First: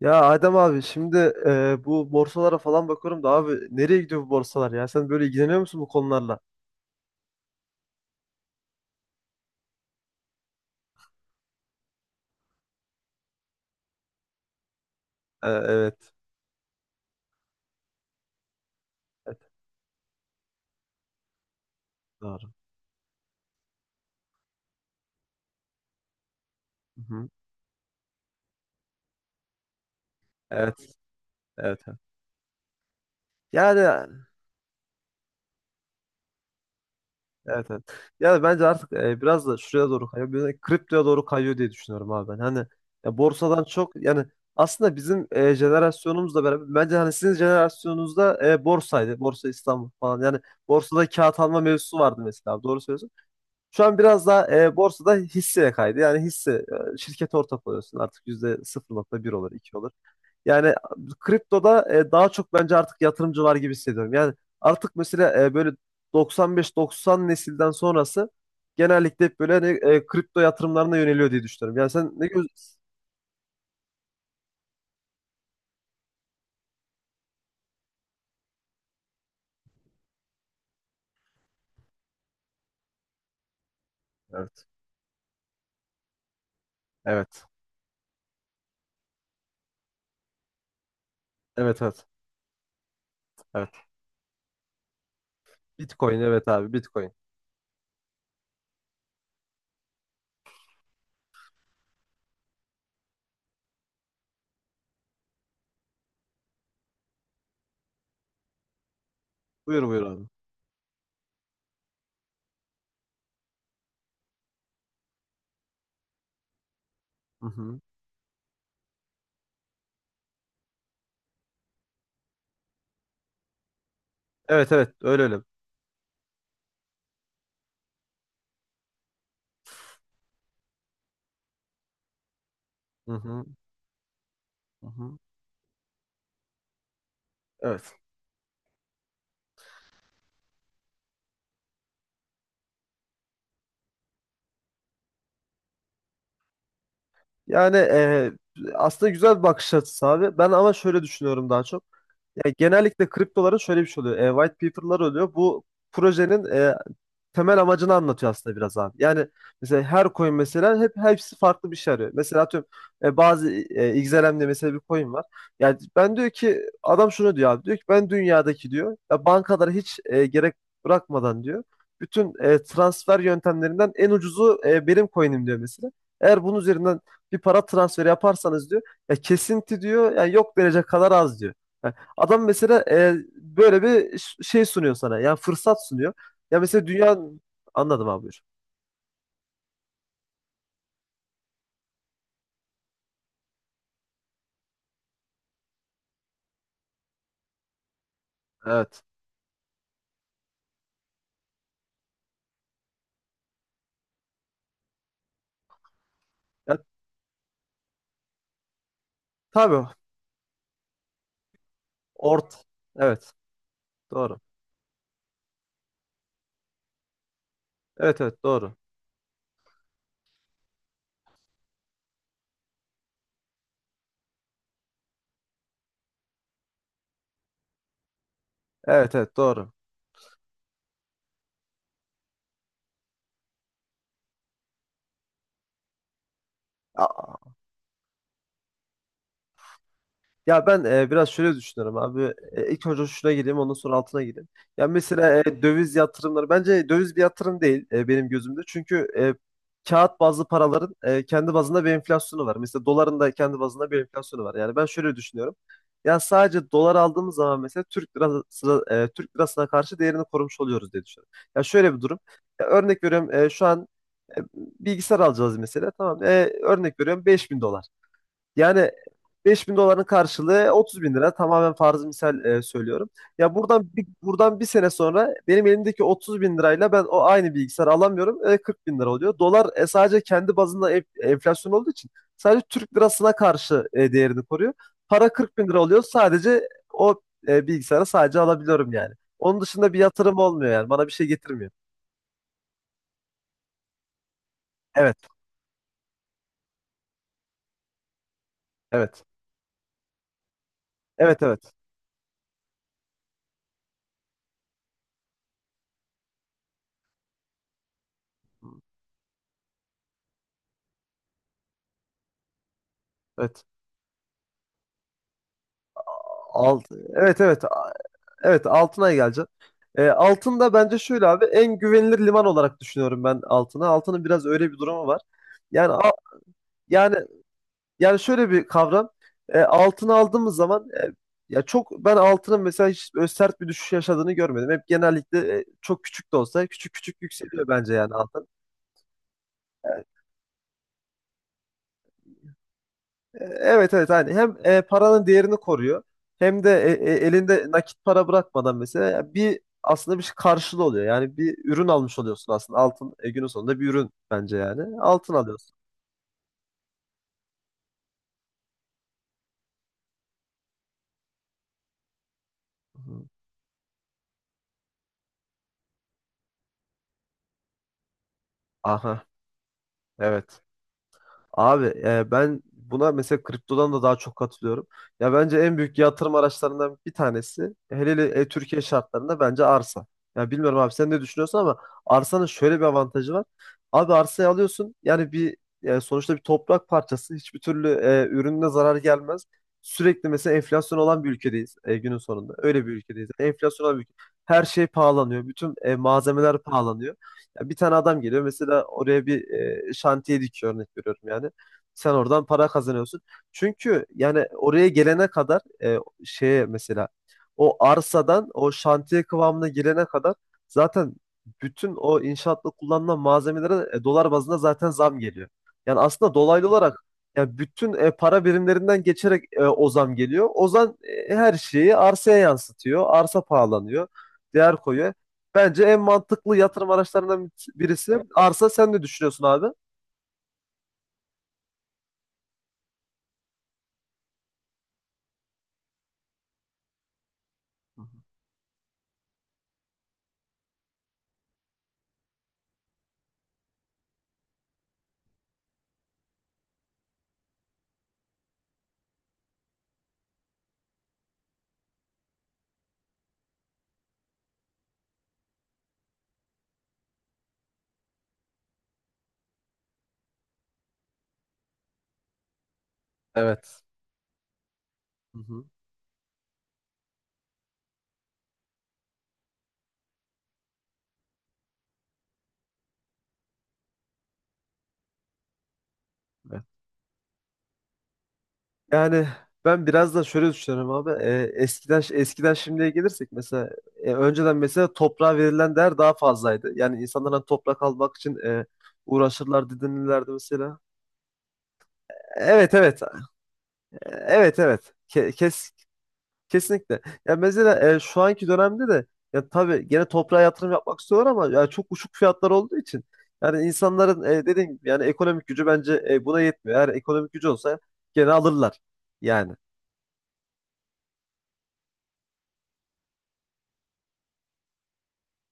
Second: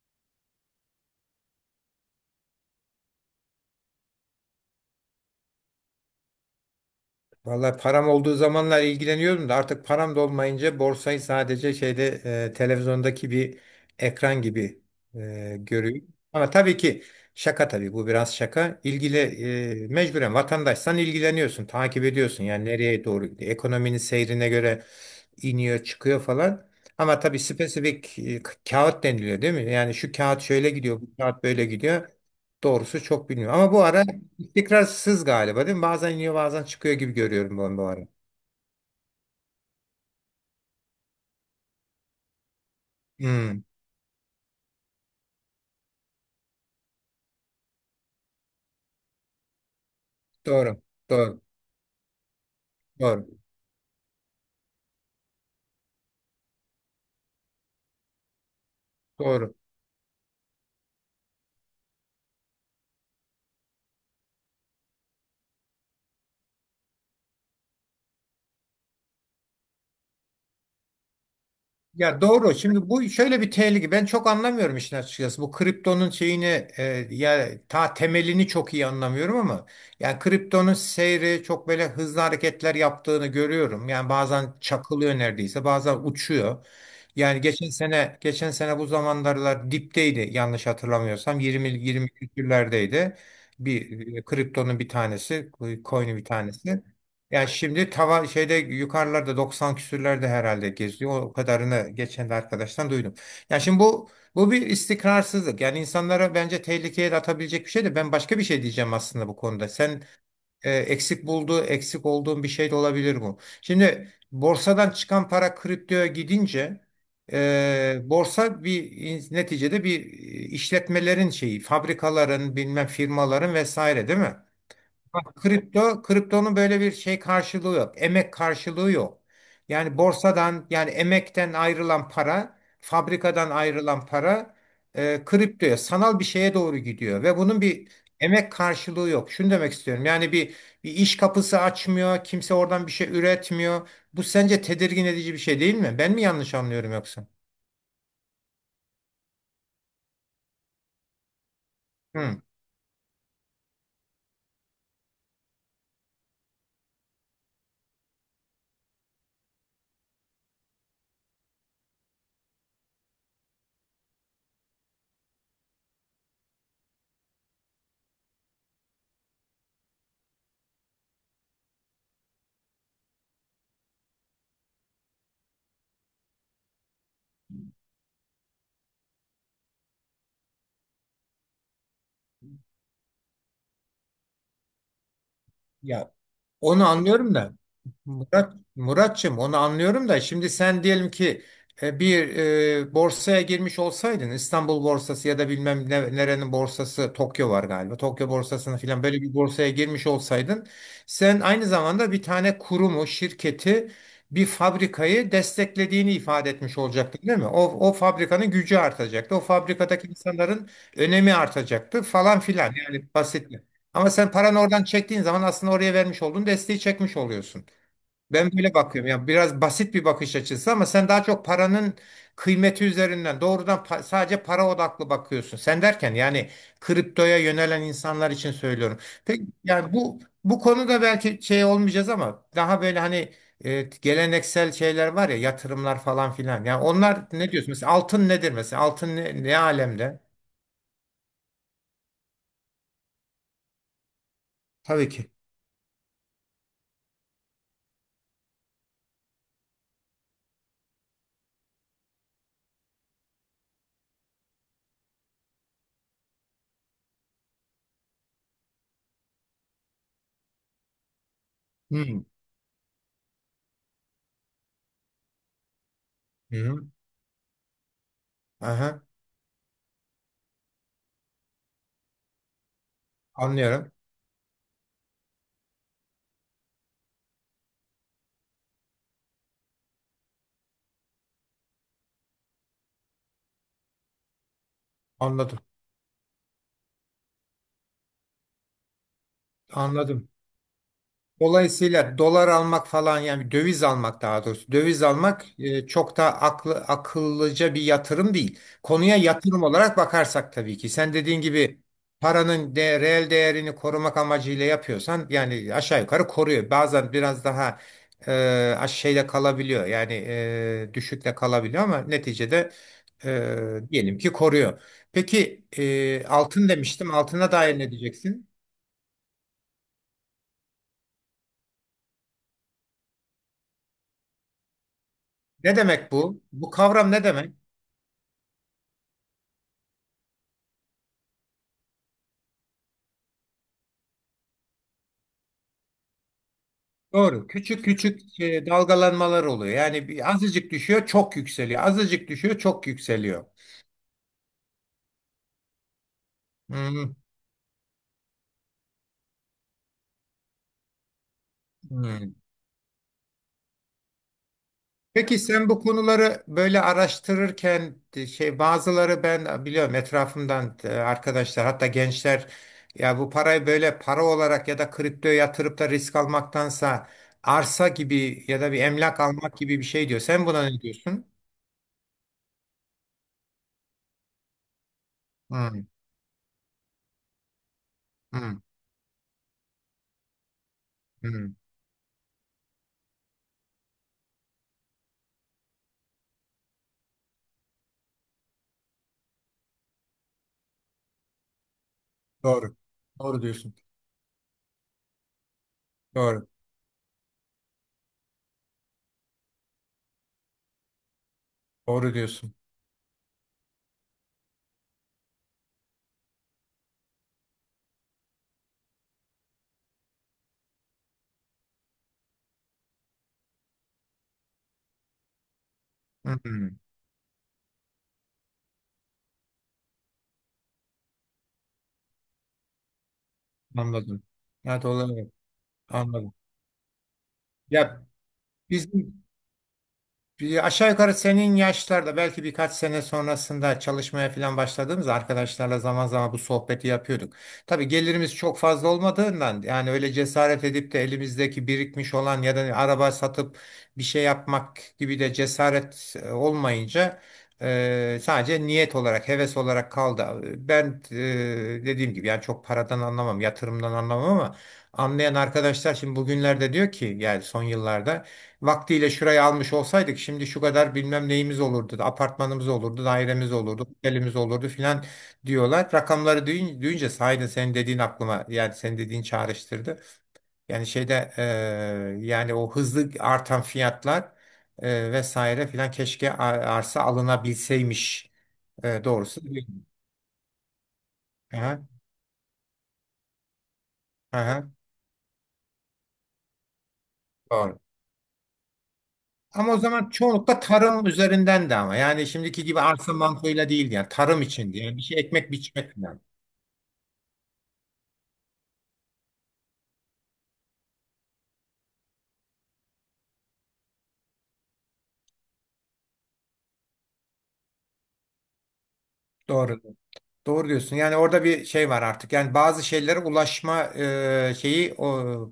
Ya Adem abi şimdi bu borsalara falan bakıyorum da abi nereye gidiyor bu borsalar ya? Sen böyle ilgileniyor musun bu konularla? Vallahi param olduğu zamanlar ilgileniyordum da artık param da olmayınca borsayı sadece şeyde televizyondaki bir ekran gibi görüyorum. Evet. Ama tabii ki şaka tabii bu biraz şaka. İlgili Evet. Mecburen vatandaşsan ilgileniyorsun, takip ediyorsun. Doğru. Yani nereye doğru gidiyor, ekonominin seyrine göre iniyor, çıkıyor falan. Ama Hı-hı. tabii spesifik kağıt deniliyor değil mi? Yani şu kağıt şöyle Evet. gidiyor, bu kağıt böyle Evet, evet. gidiyor. Doğrusu çok bilmiyorum. Ama Yani bu ara Istikrarsız galiba değil mi? Bazen iniyor bazen çıkıyor gibi görüyorum evet, ben evet. bu ara. Yani bence artık biraz da şuraya doğru kayıyor. Böyle kriptoya doğru kayıyor diye düşünüyorum abi ben. Hani ya Hmm, borsadan çok, yani aslında bizim jenerasyonumuzla beraber, bence hani sizin jenerasyonunuzda borsaydı. Borsa İstanbul falan. Yani doğru. borsada kağıt Doğru. alma mevzusu vardı mesela, abi. Doğru söylüyorsun. Doğru. Şu an biraz daha borsada hisseye kaydı. Yani hisse, şirkete ortak oluyorsun. Artık yüzde sıfır nokta bir olur, Doğru. 2 olur. Yani kriptoda daha çok bence artık yatırımcı var gibi hissediyorum. Yani artık mesela böyle 95-90 nesilden sonrası genellikle hep böyle hani, kripto yatırımlarına yöneliyor diye düşünüyorum. Yani sen Ya ne göz... doğru. Şimdi bu şöyle bir tehlike. Ben çok anlamıyorum işin açıkçası. Bu kriptonun şeyini ya ta temelini çok iyi anlamıyorum ama yani kriptonun seyri çok böyle hızlı hareketler yaptığını görüyorum. Yani bazen Evet. çakılıyor neredeyse, bazen uçuyor. Yani Evet. geçen sene bu zamanlarlar dipteydi yanlış hatırlamıyorsam 20 Evet, evet. 20 küsürlerdeydi. Evet. Bir kriptonun bir tanesi, coin'in Bitcoin, bir evet abi, tanesi. Bitcoin. Yani şimdi tava şeyde yukarılarda 90 küsürlerde herhalde geziyor. O kadarını geçen de arkadaştan duydum. Yani şimdi bu bir istikrarsızlık. Yani insanlara bence tehlikeye de atabilecek bir şey de ben başka bir şey diyeceğim aslında bu konuda. Buyur buyur Sen abi. Eksik olduğun bir şey de olabilir bu. Şimdi borsadan çıkan para kriptoya gidince Hı hı. Borsa bir neticede bir işletmelerin şeyi, fabrikaların, bilmem firmaların vesaire değil mi? Evet, evet, öyle öyle. Kripto, kriptonun böyle bir şey karşılığı yok. Emek karşılığı yok. Yani borsadan yani emekten ayrılan para, Hı hı. fabrikadan ayrılan para Hı hı. Kriptoya, sanal bir şeye doğru gidiyor ve bunun bir Evet. emek karşılığı yok. Şunu demek istiyorum. Yani bir iş kapısı açmıyor, kimse oradan bir şey üretmiyor. Bu sence tedirgin edici bir şey değil mi? Ben mi yanlış anlıyorum yoksa? Yani aslında güzel bir bakış açısı abi. Ben ama şöyle düşünüyorum daha çok. Hı. Ya genellikle kriptoların şöyle bir şey oluyor. White paper'lar oluyor. Bu projenin temel amacını anlatıyor aslında biraz abi. Yani mesela her coin mesela hepsi farklı bir şey arıyor. Mesela atıyorum, bazı XLM'de mesela bir coin var. Yani ben diyor ki adam, şunu diyor abi. Diyor ki ben dünyadaki, diyor ya, bankalara hiç gerek bırakmadan diyor. Bütün transfer yöntemlerinden en ucuzu benim coin'im diyor mesela. Eğer bunun üzerinden bir para transferi yaparsanız diyor, ya kesinti diyor, yani yok derece kadar az diyor. Yani adam mesela böyle bir şey sunuyor sana. Yani fırsat sunuyor. Ya Ya mesela onu dünya, anlıyorum da. anladım abi. Buyur. Murat, Muratçım onu anlıyorum da şimdi sen diyelim ki bir borsaya girmiş olsaydın İstanbul borsası ya da bilmem nerenin borsası Tokyo var galiba. Tokyo borsasına Evet. filan böyle bir borsaya girmiş olsaydın sen aynı zamanda bir tane kurumu, şirketi, bir fabrikayı desteklediğini ifade Ya etmiş olacaktın değil mi? O fabrikanın gücü artacaktı. O tabii fabrikadaki insanların önemi artacaktı falan ort. filan yani Evet. basit. Ama sen Doğru. paranı oradan çektiğin zaman aslında oraya vermiş olduğun desteği çekmiş oluyorsun. Evet, evet, Ben böyle doğru. bakıyorum. Yani biraz basit bir bakış açısı ama sen daha çok paranın kıymeti üzerinden doğrudan sadece para odaklı bakıyorsun. Sen derken yani kriptoya yönelen insanlar için söylüyorum. Evet, evet, Peki doğru. yani bu konuda belki şey olmayacağız ama daha böyle hani geleneksel şeyler var ya yatırımlar falan filan. Yani onlar ne diyorsun? Mesela altın nedir mesela? Altın ne alemde? Ya ben biraz şöyle düşünüyorum abi. İlk önce şuna gireyim, ondan sonra altına gireyim. Ya Tabii ki. mesela döviz yatırımları, bence döviz bir yatırım değil benim gözümde. Çünkü kağıt bazlı paraların kendi bazında bir enflasyonu var. Mesela doların da kendi bazında bir enflasyonu var. Yani ben şöyle düşünüyorum. Ya sadece dolar aldığımız zaman mesela Türk lirası, Türk lirasına karşı değerini korumuş oluyoruz diye düşünüyorum. Ya şöyle bir durum. Hmm. Ya örnek veriyorum, şu an e, bilgisayar alacağız mesela. Tamam. Hı hı. Örnek veriyorum 5000 dolar. Yani Aha, 5000 doların karşılığı 30 bin lira. Tamamen farzı misal söylüyorum. Ya anlıyorum. Buradan bir sene sonra benim elimdeki 30 bin lirayla ben o aynı bilgisayarı alamıyorum. 40 bin lira oluyor. Dolar sadece kendi bazında enflasyon olduğu için sadece Türk lirasına karşı değerini koruyor. Para 40 Anladım. bin lira oluyor. Sadece o bilgisayarı sadece alabiliyorum yani. Onun dışında bir Anladım. yatırım olmuyor yani. Bana bir şey getirmiyor. Dolayısıyla dolar almak falan yani döviz almak daha doğrusu döviz Evet, almak çok da akıllıca bir yatırım değil. Konuya evet. yatırım olarak bakarsak tabii ki sen dediğin Evet, evet. gibi paranın reel değerini korumak amacıyla yapıyorsan yani aşağı yukarı koruyor. Bazen biraz daha e, şeyle kalabiliyor yani düşükle kalabiliyor ama neticede Evet. Diyelim ki koruyor. Peki altın Alt, demiştim evet, altına evet. dair ne diyeceksin? Evet, Altınay'a geleceğim. Altın da bence şöyle abi, en güvenilir liman olarak düşünüyorum ben Altın'ı. Altın'ın biraz öyle bir durumu var. Ne Yani a- demek bu? Bu kavram yani ne demek? yani şöyle bir kavram. Altını aldığımız zaman, ya çok, ben altının mesela hiç böyle sert bir düşüş yaşadığını görmedim. Hep genellikle çok küçük de olsa, küçük küçük Doğru. yükseliyor Küçük bence yani küçük altın. Dalgalanmalar oluyor. Yani bir azıcık düşüyor, çok yükseliyor. Azıcık düşüyor, çok yükseliyor. Evet, evet, hani hem paranın değerini koruyor hem de Hmm, elinde nakit para bırakmadan mesela bir, aslında bir şey karşılığı oluyor. Yani bir ürün almış hmm. oluyorsun aslında, altın günün sonunda bir ürün bence, yani altın Peki sen alıyorsun. bu konuları böyle araştırırken şey bazıları ben biliyorum etrafımdan arkadaşlar hatta gençler ya Hı. bu parayı böyle para olarak ya da kriptoya yatırıp da risk almaktansa arsa gibi ya da bir emlak Aha, almak gibi bir şey diyor. Sen evet. buna ne diyorsun? Abi ben buna mesela kriptodan da daha çok katılıyorum. Ya bence en Hmm, büyük yatırım araçlarından bir tanesi, hele hele hmm, Türkiye şartlarında, bence arsa. Ya bilmiyorum abi sen ne hmm. düşünüyorsun ama arsanın şöyle bir avantajı var. Abi arsayı alıyorsun, yani bir sonuçta bir toprak parçası, hiçbir türlü ürününe zarar gelmez. Sürekli mesela enflasyon olan bir ülkedeyiz günün sonunda. Doğru. Öyle bir ülkedeyiz. Doğru diyorsun. Enflasyon olan bir ülke. Her şey pahalanıyor. Bütün Doğru. malzemeler pahalanıyor. Ya bir tane adam geliyor mesela, oraya bir şantiye dikiyor, örnek veriyorum yani. Sen Doğru oradan diyorsun. para kazanıyorsun. Çünkü yani oraya gelene kadar, şeye mesela, o arsadan o şantiye kıvamına gelene kadar zaten bütün o inşaatta kullanılan malzemelere dolar bazında zaten zam geliyor. Yani aslında dolaylı Hmm. olarak, yani bütün para birimlerinden geçerek o zam geliyor. O zam her şeyi arsaya yansıtıyor. Arsa pahalanıyor. Anladım. Değer Evet koyuyor. olabilir. Bence en Anladım. mantıklı yatırım araçlarından Ya birisi arsa. Sen ne bizim düşünüyorsun abi? Bir aşağı yukarı senin yaşlarda belki birkaç sene sonrasında çalışmaya falan başladığımızda arkadaşlarla zaman zaman bu sohbeti yapıyorduk. Tabii Hı hı. gelirimiz çok fazla olmadığından yani öyle cesaret edip de elimizdeki birikmiş olan ya da araba satıp bir şey yapmak gibi de cesaret olmayınca sadece niyet olarak, heves olarak kaldı. Ben dediğim gibi yani çok paradan anlamam, yatırımdan anlamam ama anlayan arkadaşlar şimdi bugünlerde diyor ki yani son yıllarda vaktiyle şurayı almış olsaydık şimdi şu kadar bilmem neyimiz olurdu. Apartmanımız olurdu, dairemiz Evet. olurdu, otelimiz olurdu filan Hı hı. diyorlar. Rakamları duyunca sahiden senin dediğin aklıma yani senin dediğin çağrıştırdı. Yani şeyde yani o hızlı artan fiyatlar vesaire filan keşke Evet. arsa alınabilseymiş Yani doğrusu. ben biraz da şöyle düşünüyorum abi. Aha, Eskiden şimdiye gelirsek mesela, önceden aha, mesela toprağa verilen değer daha fazlaydı. Yani insanlar hani doğru. toprak almak için uğraşırlar Ama o zaman didinirlerdi çoğunlukla mesela. tarım üzerinden de ama yani şimdiki Evet, gibi evet. Arsa mantığıyla değildi yani tarım Evet, içindi evet. yani bir şey ekmek biçmek falan. Kesinlikle. Ya mesela şu anki dönemde de ya tabii gene toprağa yatırım yapmak istiyorlar, ama ya çok uçuk fiyatlar olduğu için yani insanların dediğim gibi yani ekonomik gücü, bence buna yetmiyor. Eğer ekonomik gücü olsa gene alırlar. Yani Doğru. Doğru diyorsun. Yani orada bir şey var artık. Yani bazı şeylere ulaşma e, şeyi o,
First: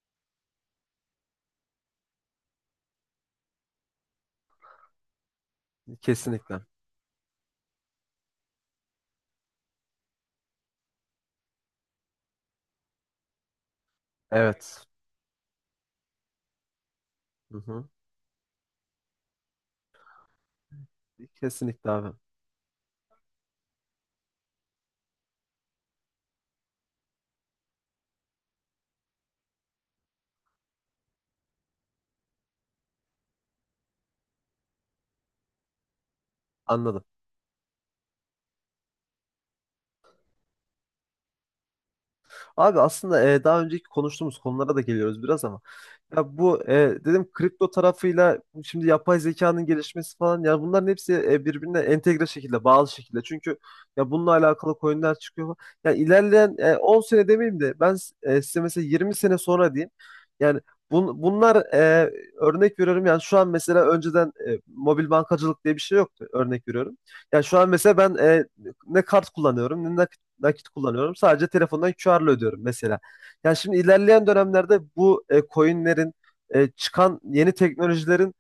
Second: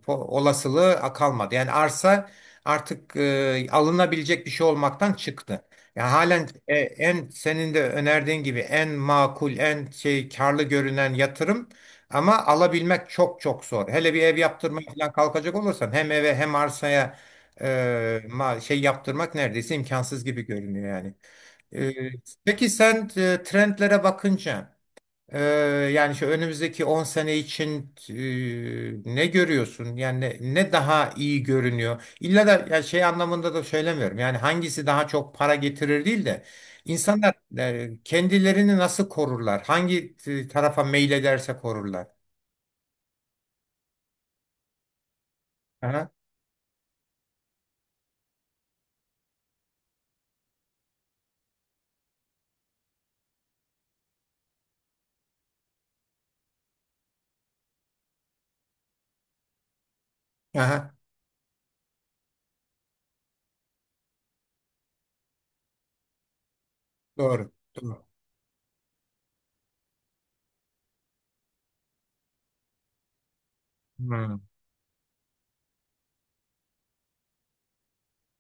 po- olasılığı kalmadı. Yani arsa artık alınabilecek bir şey olmaktan çıktı. Yani halen kesinlikle. En senin de önerdiğin gibi en makul, en şey karlı görünen yatırım ama alabilmek çok çok zor. Hele bir ev yaptırmaya Evet. falan kalkacak olursan hem eve hem arsaya Hı e, hı. Yaptırmak neredeyse imkansız gibi görünüyor yani. Kesinlikle E, abi. peki sen trendlere bakınca ee, yani şu önümüzdeki 10 sene için ne görüyorsun? Yani ne daha iyi görünüyor? İlla da yani şey anlamında da söylemiyorum. Yani hangisi daha çok para getirir değil de Anladım. insanlar kendilerini nasıl korurlar? Hangi tarafa meylederse korurlar. Abi aslında daha önceki konuştuğumuz konulara da geliyoruz biraz, ama Aha, ya bu dedim kripto tarafıyla bu, şimdi yapay zekanın gelişmesi falan, ya bunların hepsi birbirine entegre şekilde, bağlı şekilde. Çünkü ya bununla alakalı coinler çıkıyor. Yani ilerleyen 10 sene demeyeyim de ben, size mesela 20 sene sonra diyeyim. Yani aha, bunlar, örnek veriyorum yani, şu an mesela önceden mobil bankacılık diye bir şey yoktu, örnek veriyorum. Yani doğru. şu an mesela Doğru. ben ne kart kullanıyorum, ne nakit kullanıyorum. Sadece telefondan QR'la ödüyorum mesela. Yani şimdi Hmm. ilerleyen Hı. dönemlerde bu coinlerin, çıkan yeni teknolojilerin,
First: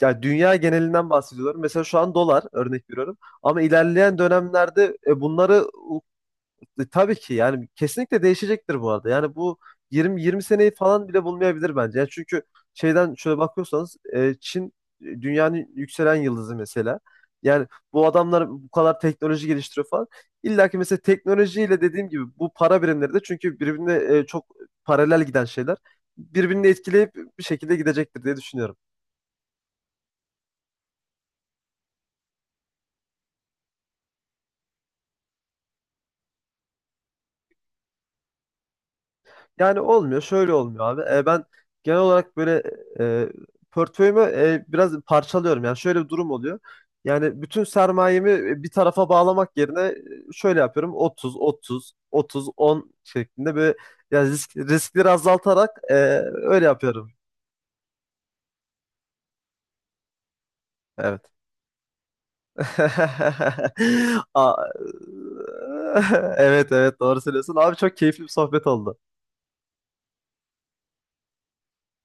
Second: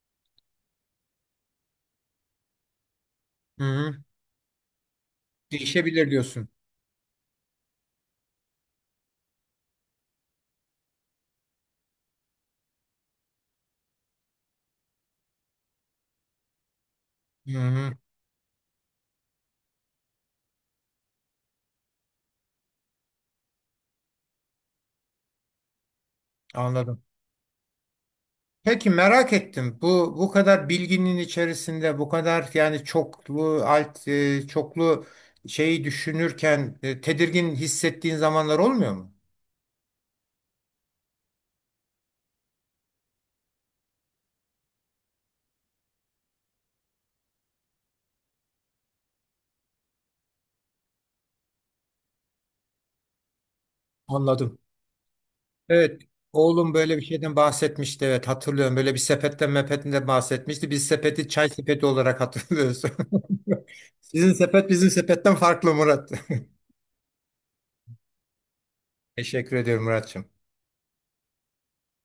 yani dünya genelinden bahsediyorum. Mesela şu an dolar, örnek veriyorum. Ama Hı. ilerleyen dönemlerde bunları, Değişebilir diyorsun. Tabii ki yani kesinlikle değişecektir bu arada. Yani bu 20 seneyi falan bile bulmayabilir bence. Yani çünkü şeyden şöyle bakıyorsanız, Çin dünyanın yükselen yıldızı mesela. Hı Yani hı, bu adamlar bu kadar teknoloji geliştiriyor falan. İlla ki mesela teknolojiyle, dediğim gibi bu para birimleri de çünkü birbirine çok paralel giden şeyler, birbirini anladım. etkileyip bir şekilde gidecektir diye düşünüyorum. Peki merak ettim. Bu kadar bilginin içerisinde bu kadar yani çoklu alt çoklu şeyi düşünürken tedirgin hissettiğin zamanlar olmuyor mu? Yani olmuyor, şöyle olmuyor abi. Ben genel olarak böyle e, portföyümü biraz parçalıyorum. Yani şöyle bir durum oluyor. Yani bütün sermayemi bir tarafa bağlamak yerine şöyle yapıyorum. 30, 30, 30, 10 şeklinde böyle, yani Anladım. riskleri azaltarak Evet. öyle Oğlum böyle bir yapıyorum. şeyden bahsetmişti. Evet hatırlıyorum. Böyle bir sepetten mepetinden bahsetmişti. Biz sepeti Evet. çay sepeti olarak hatırlıyoruz. Sizin Aa, sepet bizim sepetten farklı Murat. evet, evet, doğru söylüyorsun. Abi, çok keyifli bir sohbet oldu. Teşekkür ediyorum Muratçım.